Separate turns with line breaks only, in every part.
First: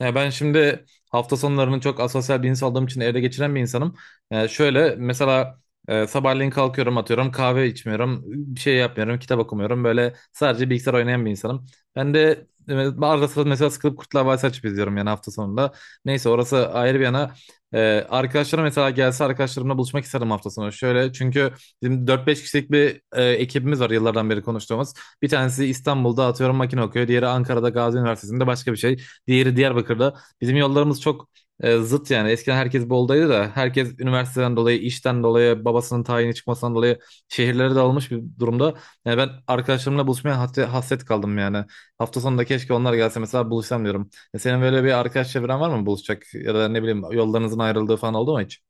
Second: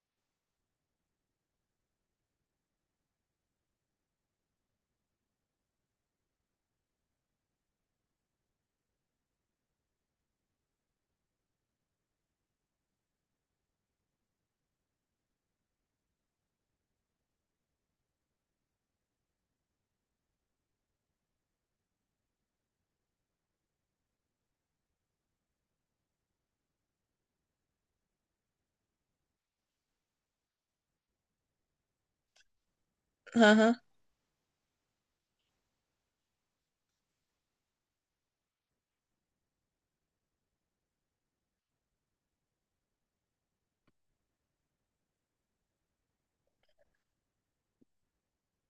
Ya ben şimdi hafta sonlarını çok asosyal bir insan olduğum için evde geçiren bir insanım. Yani şöyle mesela sabahleyin kalkıyorum atıyorum kahve içmiyorum bir şey yapmıyorum kitap okumuyorum böyle sadece bilgisayar oynayan bir insanım. Ben de arada sırada mesela sıkılıp Kurtlar Vadisi açıp izliyorum yani hafta sonunda. Neyse orası ayrı bir yana. E, Arkadaşlarım mesela gelse arkadaşlarımla buluşmak isterim hafta sonu. Şöyle çünkü bizim 4-5 kişilik bir ekibimiz var yıllardan beri konuştuğumuz. Bir tanesi İstanbul'da atıyorum makine okuyor. Diğeri Ankara'da Gazi Üniversitesi'nde başka bir şey. Diğeri Diyarbakır'da. Bizim yollarımız çok zıt yani. Eskiden herkes Bolu'daydı
Hı
da
hı.
herkes üniversiteden dolayı, işten dolayı, babasının tayini çıkmasından dolayı şehirlere dağılmış bir durumda. Yani ben arkadaşlarımla buluşmaya hasret, hasret kaldım yani. Hafta sonunda keşke onlar gelse mesela buluşsam diyorum. Senin böyle bir arkadaş çevren var mı buluşacak ya da ne bileyim yollarınızın ayrıldığı falan oldu mu hiç?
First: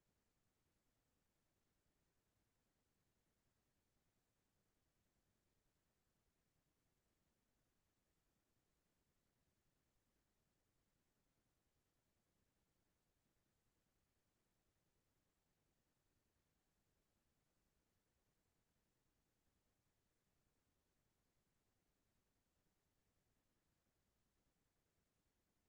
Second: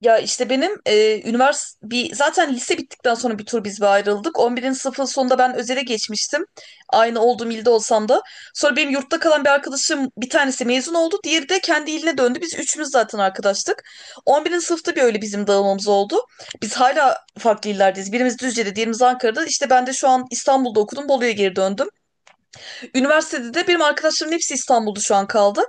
Ya işte benim üniversite bir zaten lise bittikten sonra bir tur biz bir ayrıldık. 11. sınıfın sonunda ben özele geçmiştim. Aynı olduğum ilde olsam da. Sonra benim yurtta kalan bir arkadaşım bir tanesi mezun oldu. Diğeri de kendi iline döndü. Biz üçümüz zaten arkadaştık. 11. sınıfta bir öyle bizim dağılmamız oldu. Biz hala farklı illerdeyiz. Birimiz Düzce'de, diğerimiz Ankara'da. İşte ben de şu an İstanbul'da okudum. Bolu'ya geri döndüm. Üniversitede de benim arkadaşlarımın hepsi İstanbul'da şu an kaldı.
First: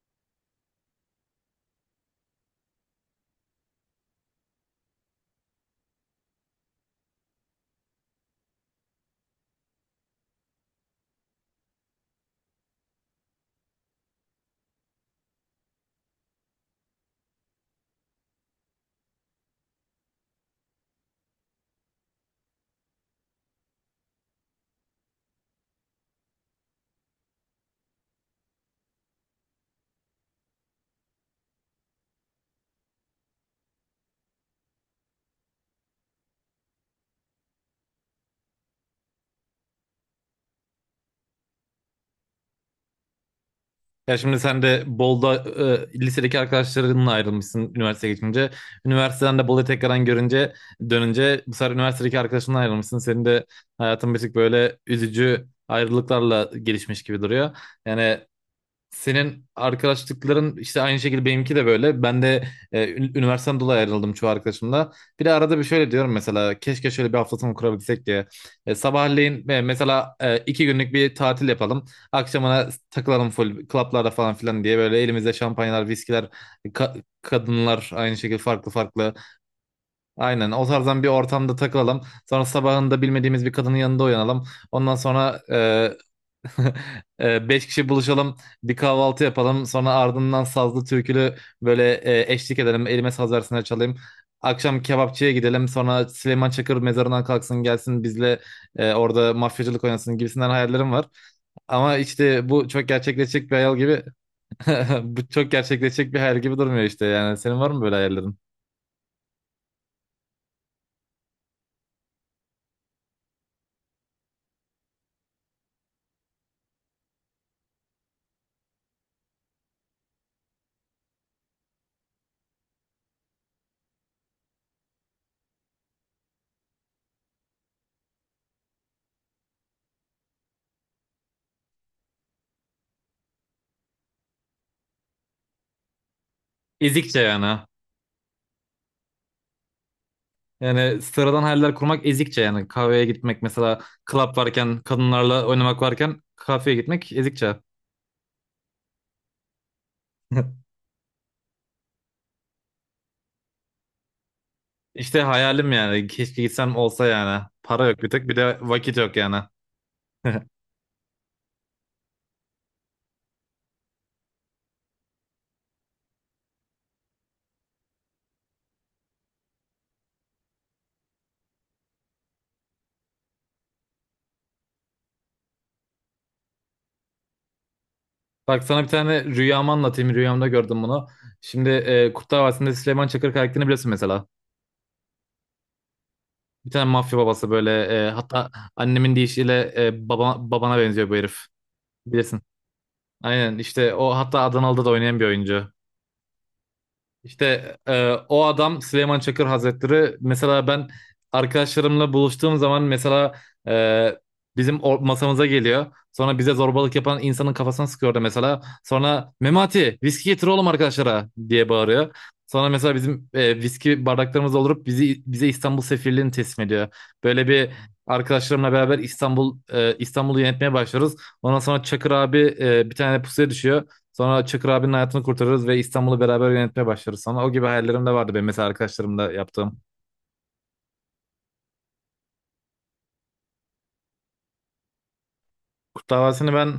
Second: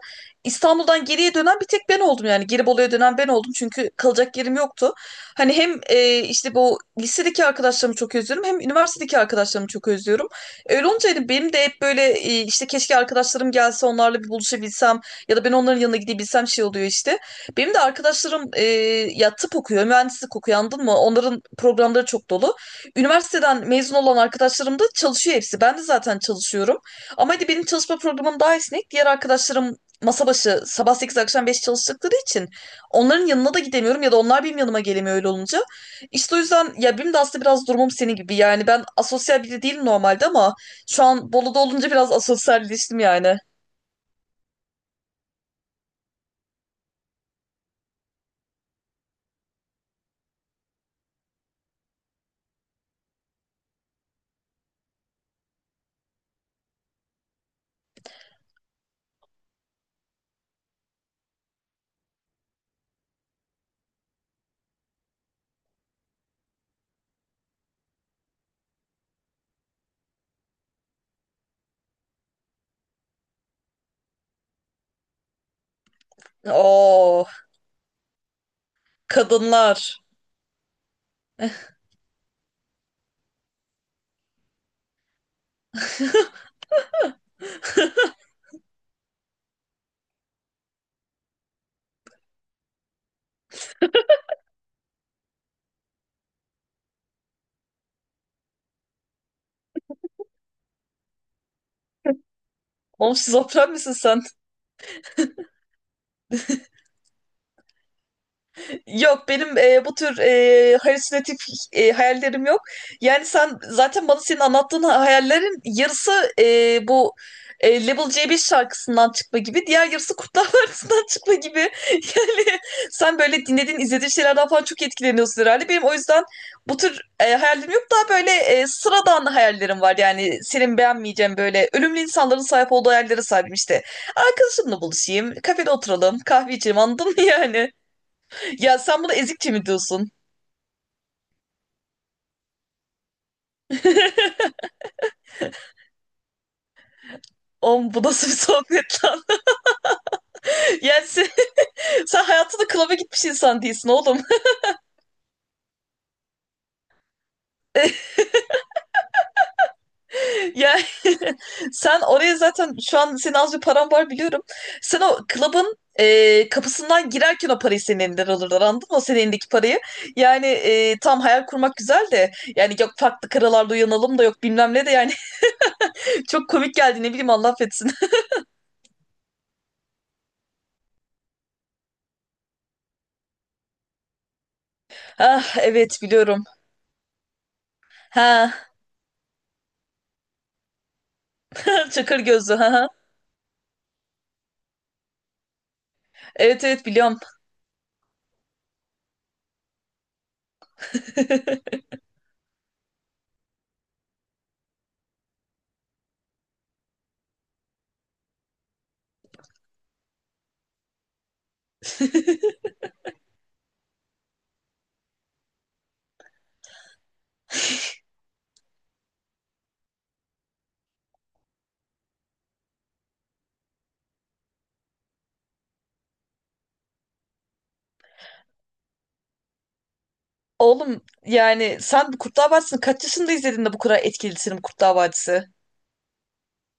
İstanbul'dan geriye dönen bir tek ben oldum yani. Gelibolu'ya dönen ben oldum çünkü kalacak yerim yoktu. Hani hem işte bu lisedeki arkadaşlarımı çok özlüyorum, hem üniversitedeki arkadaşlarımı çok özlüyorum. Öyle olunca hani benim de hep böyle işte keşke arkadaşlarım gelse, onlarla bir buluşabilsem ya da ben onların yanına gidebilsem şey oluyor işte. Benim de arkadaşlarım ya tıp okuyor, mühendislik okuyor, anladın mı? Onların programları çok dolu. Üniversiteden mezun olan arkadaşlarım da çalışıyor hepsi. Ben de zaten çalışıyorum. Ama hadi benim çalışma programım daha esnek. Diğer arkadaşlarım masa başı sabah 8 akşam 5 çalıştıkları için onların yanına da gidemiyorum ya da onlar benim yanıma gelemiyor öyle olunca. İşte o yüzden ya, benim de aslında biraz durumum senin gibi. Yani ben asosyal biri değilim normalde ama şu an Bolu'da olunca biraz asosyalleştim yani.
Ya şimdi sen de Bolu'da lisedeki arkadaşlarınla ayrılmışsın üniversiteye geçince. Üniversiteden de Bolu'yu tekrardan görünce dönünce bu sefer üniversitedeki arkadaşınla ayrılmışsın. Senin de hayatın bir tık böyle üzücü ayrılıklarla gelişmiş gibi duruyor. Yani senin arkadaşlıkların işte aynı şekilde benimki de böyle. Ben de üniversiteden dolayı ayrıldım çoğu arkadaşımla. Bir de arada bir şöyle diyorum mesela keşke şöyle bir hafta sonu kurabilsek diye. Sabahleyin mesela 2 günlük bir tatil yapalım. Akşamına takılalım full klaplarda falan filan diye böyle elimizde şampanyalar, viskiler,
Oo,
kadınlar aynı şekilde farklı farklı.
kadınlar.
Aynen o tarzdan bir ortamda takılalım. Sonra sabahında bilmediğimiz bir kadının yanında uyanalım. Ondan sonra Beş kişi buluşalım, bir kahvaltı yapalım. Sonra ardından sazlı türkülü böyle eşlik edelim. Elime saz versinler çalayım. Akşam kebapçıya gidelim. Sonra Süleyman Çakır mezarından kalksın gelsin bizle orada mafyacılık oynasın gibisinden hayallerim var. Ama işte bu çok
Oğlum,
gerçekleşecek bir
şizofren
hayal
misin
gibi
sen?
bu çok gerçekleşecek bir hayal gibi durmuyor işte yani. Senin var mı böyle hayallerin?
Yok, benim bu tür halüsinatif hayallerim yok. Yani sen zaten bana, senin anlattığın hayallerin yarısı bu Level C5 şarkısından çıkma gibi, diğer yarısı Kurtlar Vadisi'nden çıkma gibi. Yani sen böyle dinlediğin, izlediğin şeylerden falan çok etkileniyorsun herhalde. Benim o yüzden bu tür hayallerim yok. Daha böyle sıradan hayallerim var. Yani senin beğenmeyeceğin böyle ölümlü insanların sahip olduğu hayallere sahibim işte. Arkadaşımla buluşayım, kafede oturalım, kahve içelim, anladın
Ezikçe
mı
yani. Ha.
yani? Ya sen buna ezikçe mi diyorsun?
Yani sıradan hayaller kurmak ezikçe yani. Kahveye gitmek mesela club varken kadınlarla oynamak varken kafeye gitmek ezikçe.
Oğlum, bu nasıl bir sohbet lan? Yani sen hayatında klaba gitmiş insan değilsin oğlum.
İşte hayalim yani. Keşke gitsem olsa yani. Para yok bir tek bir de vakit yok yani.
Yani sen oraya, zaten şu an senin az bir paran var biliyorum. Sen o klabın kapısından girerken o parayı senin elinden alırlar, anladın mı? O senin elindeki parayı. Yani tam hayal kurmak güzel de, yani yok farklı karalarda uyanalım, da yok bilmem ne de yani çok komik geldi, ne bileyim, Allah affetsin.
Bak sana bir tane rüyamı anlatayım. Rüyamda gördüm bunu. Şimdi Kurtlar Vadisi'nde Süleyman Çakır karakterini biliyorsun mesela.
Ah evet, biliyorum.
Bir tane mafya babası böyle hatta
Ha.
annemin deyişiyle babana benziyor bu herif.
Çakır
Bilirsin.
gözlü, ha. Ha.
Aynen işte o hatta Adanalı'da da oynayan bir oyuncu.
Evet evet, biliyorum.
İşte o adam Süleyman Çakır Hazretleri mesela ben arkadaşlarımla buluştuğum zaman mesela e, bizim masamıza geliyor. Sonra bize zorbalık yapan insanın kafasına sıkıyordu mesela. Sonra Memati viski getir oğlum arkadaşlara diye bağırıyor. Sonra mesela bizim viski bardaklarımız doldurup bizi bize İstanbul sefirliğini teslim ediyor. Böyle bir Arkadaşlarımla beraber İstanbul'u yönetmeye başlıyoruz. Ondan sonra Çakır abi bir tane pusuya düşüyor. Sonra Çakır abinin hayatını kurtarırız ve İstanbul'u beraber yönetmeye başlarız sonra. O gibi hayallerim de vardı benim mesela arkadaşlarımla yaptığım.
Oğlum, yani sen Kurtlar Vadisi'ni kaç yaşında izledin de bu kadar etkilisin Kurtlar Vadisi?
Kurtlar Vadisi'ni ben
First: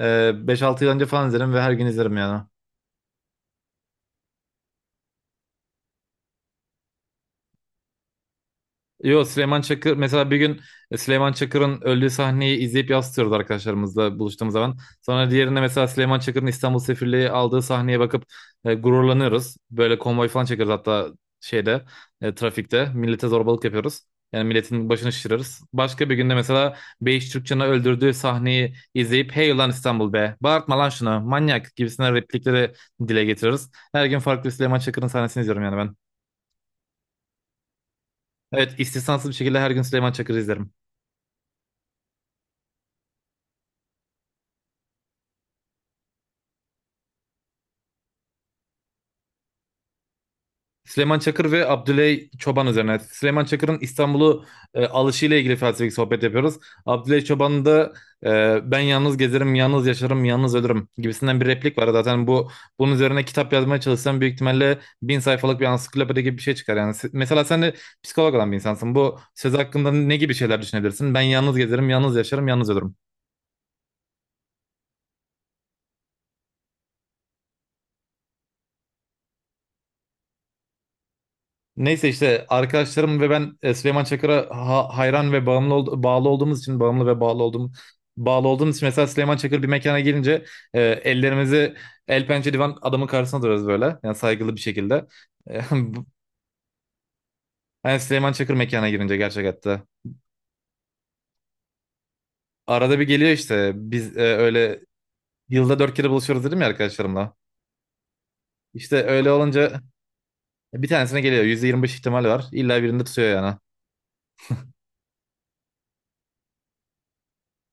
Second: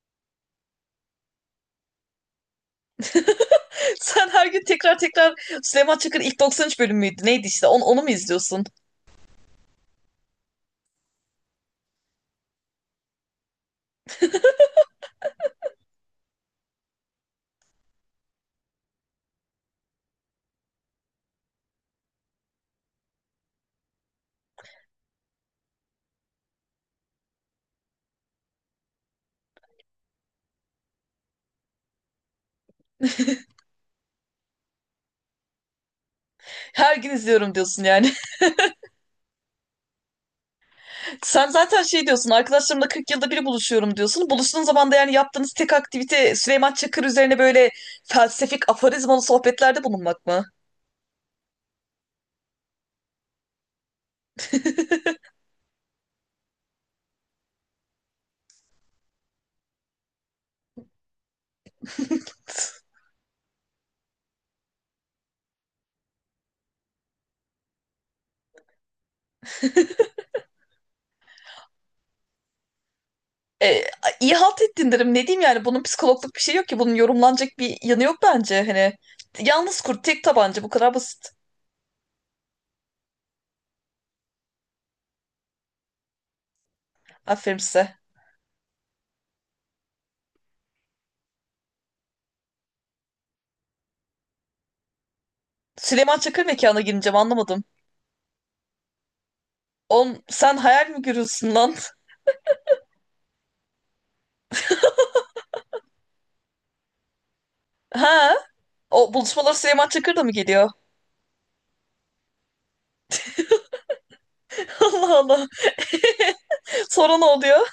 e, 5-6 yıl önce falan izlerim ve her gün izlerim yani.
Sen her gün tekrar tekrar Süleyman Çakır'ın ilk 93 bölüm müydü? Neydi işte? Onu mu izliyorsun?
Yo, Süleyman Çakır mesela bir gün Süleyman Çakır'ın öldüğü sahneyi izleyip yansıtıyoruz arkadaşlarımızla buluştuğumuz zaman. Sonra diğerinde mesela Süleyman Çakır'ın İstanbul Sefirliği aldığı sahneye bakıp gururlanıyoruz. Böyle konvoy falan çekiyoruz hatta şeyde trafikte millete zorbalık yapıyoruz. Yani milletin başını şişiririz. Başka bir günde mesela Beyiş Türkçen'i öldürdüğü sahneyi izleyip hey ulan İstanbul be bağırtma lan şunu manyak gibisinden replikleri dile getiririz. Her gün farklı Süleyman Çakır'ın sahnesini izliyorum yani ben.
Her gün izliyorum diyorsun yani.
Evet istisnasız bir şekilde her gün Süleyman Çakır'ı izlerim.
Sen zaten şey diyorsun, arkadaşlarımla 40 yılda bir buluşuyorum diyorsun. Buluştuğun zaman da yani yaptığınız tek aktivite Süleyman Çakır üzerine böyle felsefik aforizmalı sohbetlerde bulunmak mı?
Süleyman Çakır ve Abdüley Çoban üzerine. Süleyman Çakır'ın İstanbul'u alışıyla ilgili felsefik sohbet yapıyoruz. Abdüley Çoban'ın da ben yalnız gezerim, yalnız yaşarım, yalnız ölürüm gibisinden bir replik var. Zaten bunun üzerine kitap yazmaya çalışsan büyük ihtimalle 1.000 sayfalık bir ansiklopedi gibi bir şey çıkar. Yani se- mesela sen de psikolog olan bir insansın. Bu söz hakkında ne gibi şeyler düşünebilirsin? Ben yalnız gezerim, yalnız yaşarım, yalnız ölürüm.
E, iyi halt ettin derim. Ne diyeyim yani, bunun psikologluk bir şey yok ki. Bunun yorumlanacak bir yanı yok bence. Hani yalnız kurt, tek tabanca, bu kadar basit.
Neyse işte arkadaşlarım ve ben Süleyman Çakır'a hayran ve bağımlı ve bağlı
Aferin
olduğum
size.
bağlı olduğumuz için mesela Süleyman Çakır bir mekana gelince ellerimizi el pençe divan adamın karşısına duruyoruz böyle. Yani saygılı bir şekilde. E, bu-
Süleyman Çakır mekana gireceğim, anlamadım.
yani Süleyman Çakır mekana girince gerçek hatta.
On, sen hayal mi görüyorsun lan?
Arada bir geliyor işte biz öyle yılda dört kere buluşuyoruz dedim ya arkadaşlarımla.
Ha?
İşte
O
öyle
buluşmalar
olunca
Süleyman Çakır da mı geliyor?
bir tanesine geliyor. %25 ihtimal var. İlla birinde tutuyor yani.
Allah Allah. Sonra ne oluyor?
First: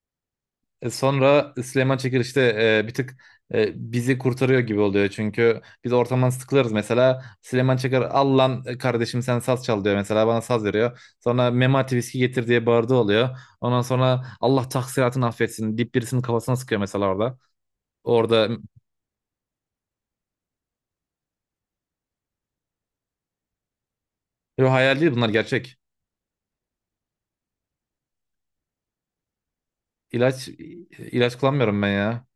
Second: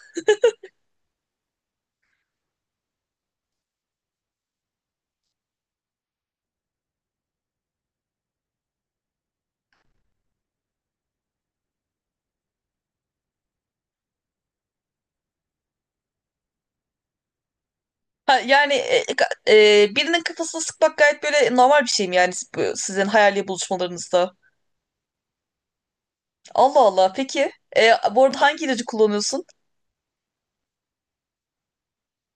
Sonra Süleyman Çakır işte bir tık bizi kurtarıyor gibi oluyor. Çünkü biz ortamdan sıkılırız mesela. Süleyman Çakır al lan kardeşim sen saz çal diyor mesela bana saz veriyor. Sonra Memati viski getir diye bağırdığı oluyor. Ondan sonra Allah taksiratını affetsin deyip birisinin kafasına sıkıyor mesela orada.
Ha,
Orada
yani birinin kafasına sıkmak gayet böyle normal bir şey mi yani, sizin hayali buluşmalarınızda?
yo, hayal değil bunlar gerçek.
Allah Allah. Peki. Bu arada hangi ilacı kullanıyorsun?
İlaç ilaç kullanmıyorum ben ya.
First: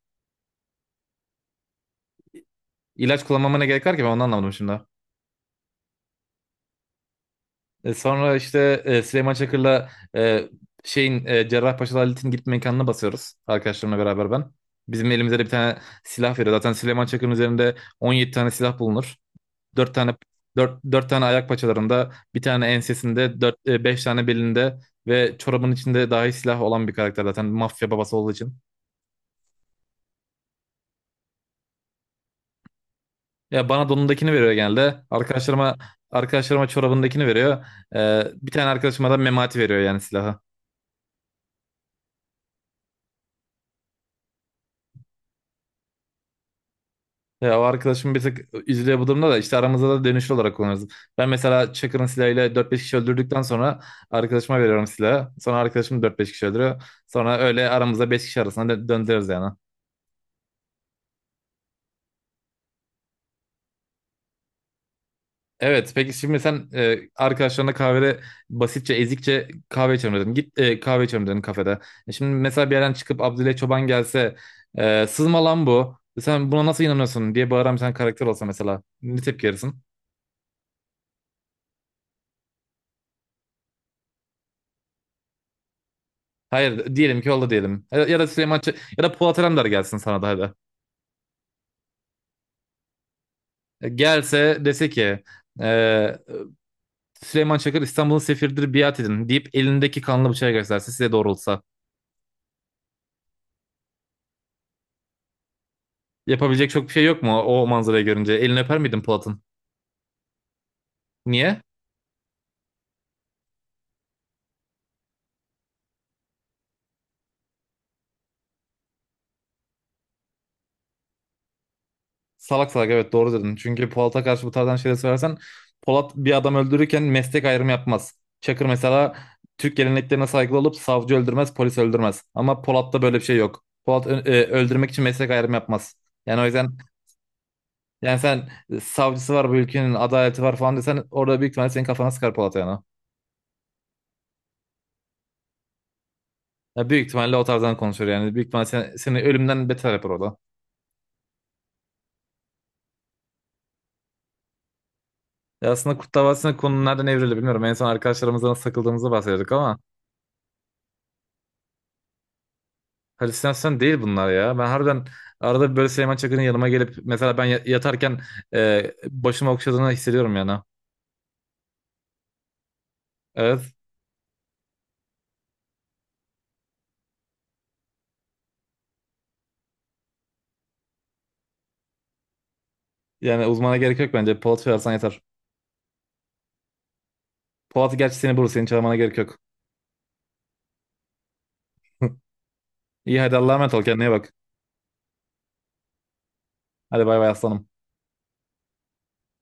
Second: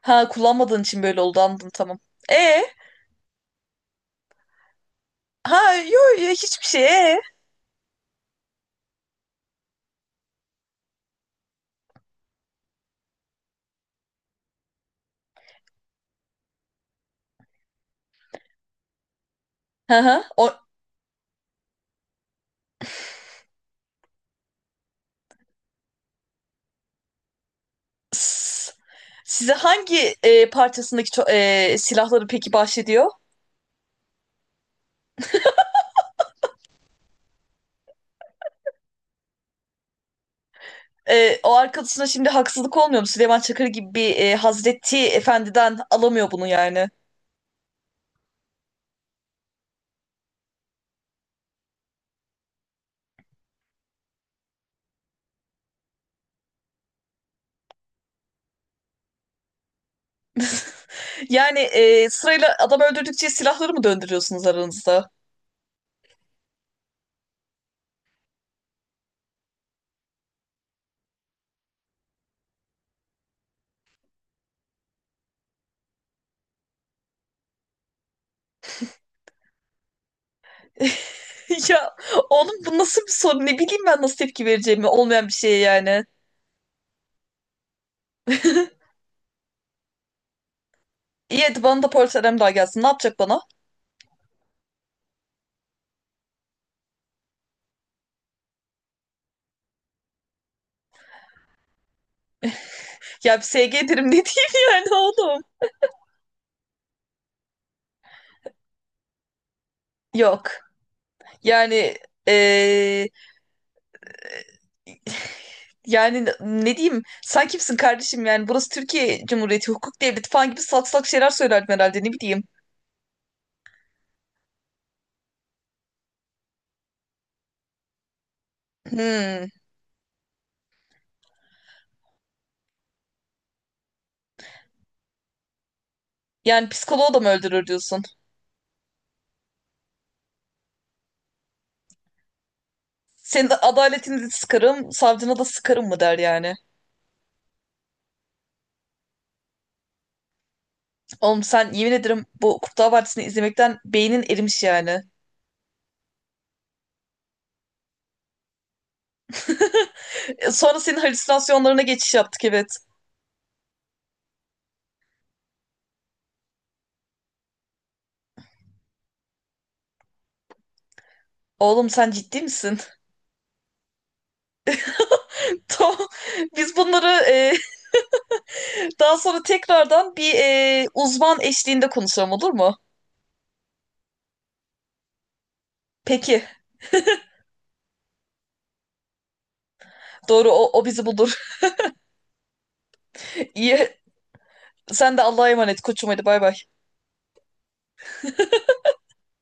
Ha, kullanmadığın için böyle oldu, anladım, tamam. E
İlaç kullanmama ne gerek var ki ben onu anlamadım şimdi.
ha yo yo, hiçbir şey e.
Sonra işte Süleyman Çakır'la e, şeyin Cerrahpaşa Lalit'in gitme mekanına basıyoruz. Arkadaşlarımla beraber ben. Bizim elimizde de bir tane silah veriyor. Zaten Süleyman Çakır'ın üzerinde 17 tane silah bulunur. 4
Hı
tane
hı.
dört tane ayak paçalarında, bir tane ensesinde, 4 5 tane belinde ve çorabın içinde dahi silah olan bir karakter zaten mafya babası olduğu için.
S- size hangi parçasındaki silahları peki bahşediyor?
Ya bana donundakini veriyor genelde. Arkadaşlarıma çorabındakini veriyor. Bir tane arkadaşıma da memati veriyor yani silahı.
O arkadaşına şimdi haksızlık olmuyor mu? Süleyman Çakır gibi bir Hazreti Efendi'den alamıyor bunu yani.
Ya o arkadaşım bir tık üzülüyor bu durumda da işte aramızda da dönüşlü olarak kullanırız. Ben mesela Çakır'ın silahıyla 4-5 kişi öldürdükten sonra arkadaşıma veriyorum silahı. Sonra arkadaşım 4-5 kişi öldürüyor. Sonra öyle aramızda 5 kişi arasında döndürüyoruz yani.
Yani sırayla adam öldürdükçe silahları mı döndürüyorsunuz aranızda?
Evet, peki şimdi sen arkadaşlarına kahvede basitçe ezikçe kahve içelim dedin. Git kahve içelim dedin kafede. Şimdi mesela bir yerden çıkıp Abdülay Çoban gelse sızma lan bu. Sen buna nasıl inanıyorsun diye bağıran bir tane karakter olsa mesela ne tepki verirsin?
Ya oğlum, bu nasıl bir soru? Ne bileyim ben, nasıl tepki vereceğimi olmayan bir şeye yani.
Hayır diyelim ki oldu diyelim. Ya ya da ya da Polat Alemdar gelsin sana da hadi.
İyi hadi, bana da polis daha gelsin. Ne yapacak bana?
Gelse dese ki e, Süleyman Çakır İstanbul'un sefiridir biat edin deyip elindeki kanlı bıçağı gösterse size doğrultsa.
Ya, bir SG derim, ne diyeyim. Yani oğlum.
Yapabilecek çok bir şey yok mu o manzarayı görünce? Elini öper miydin Polat'ın?
Yok.
Niye?
Yani eee, yani ne diyeyim? Sen kimsin kardeşim yani? Burası Türkiye Cumhuriyeti, hukuk devleti falan gibi salak salak şeyler söylerdim herhalde, ne bileyim.
Salak salak evet doğru dedin. Çünkü Polat'a karşı bu tarzdan şeyler söylersen Polat bir adam öldürürken meslek ayrımı yapmaz. Çakır mesela
Hmm.
Türk geleneklerine saygılı olup savcı öldürmez, polis öldürmez. Ama Polat'ta böyle bir şey yok. Polat öldürmek için meslek ayrımı yapmaz. Yani o
Yani
yüzden
psikoloğu da mı öldürür diyorsun?
yani sen savcısı var bu ülkenin adaleti var falan desen orada büyük ihtimalle senin kafana sıkar Polat yani.
Senin adaletini de sıkarım, savcına da sıkarım mı der yani.
Ya büyük ihtimalle o tarzdan konuşuyor yani. Büyük ihtimalle seni ölümden beter yapar orada.
Oğlum, sen yemin ederim bu Kurtlar Vadisi'ni izlemekten beynin erimiş yani.
Ya aslında Kurt Davası'nın konu nereden evrildi bilmiyorum. En son arkadaşlarımızdan nasıl takıldığımızı bahsediyorduk ama
Sonra senin halüsinasyonlarına geçiş yaptık, evet.
halüsinasyon değil bunlar ya. Ben harbiden arada böyle Süleyman Çakır'ın yanıma gelip mesela ben yatarken başımı okşadığını hissediyorum yani.
Oğlum, sen ciddi misin?
Evet.
Tamam. Biz bunları daha sonra tekrardan bir uzman eşliğinde konuşalım, olur mu?
Yani uzmana gerek yok bence. Polat Şoyarsan yeter.
Peki.
Polat gerçi seni bulur. Seni çağırmana gerek yok.
Doğru, o bizi bulur.
İyi hadi Allah'a emanet ol.
İyi.
Kendine iyi bak.
Sen de Allah'a emanet koçum, hadi bay bay.
Hadi bay bay aslanım.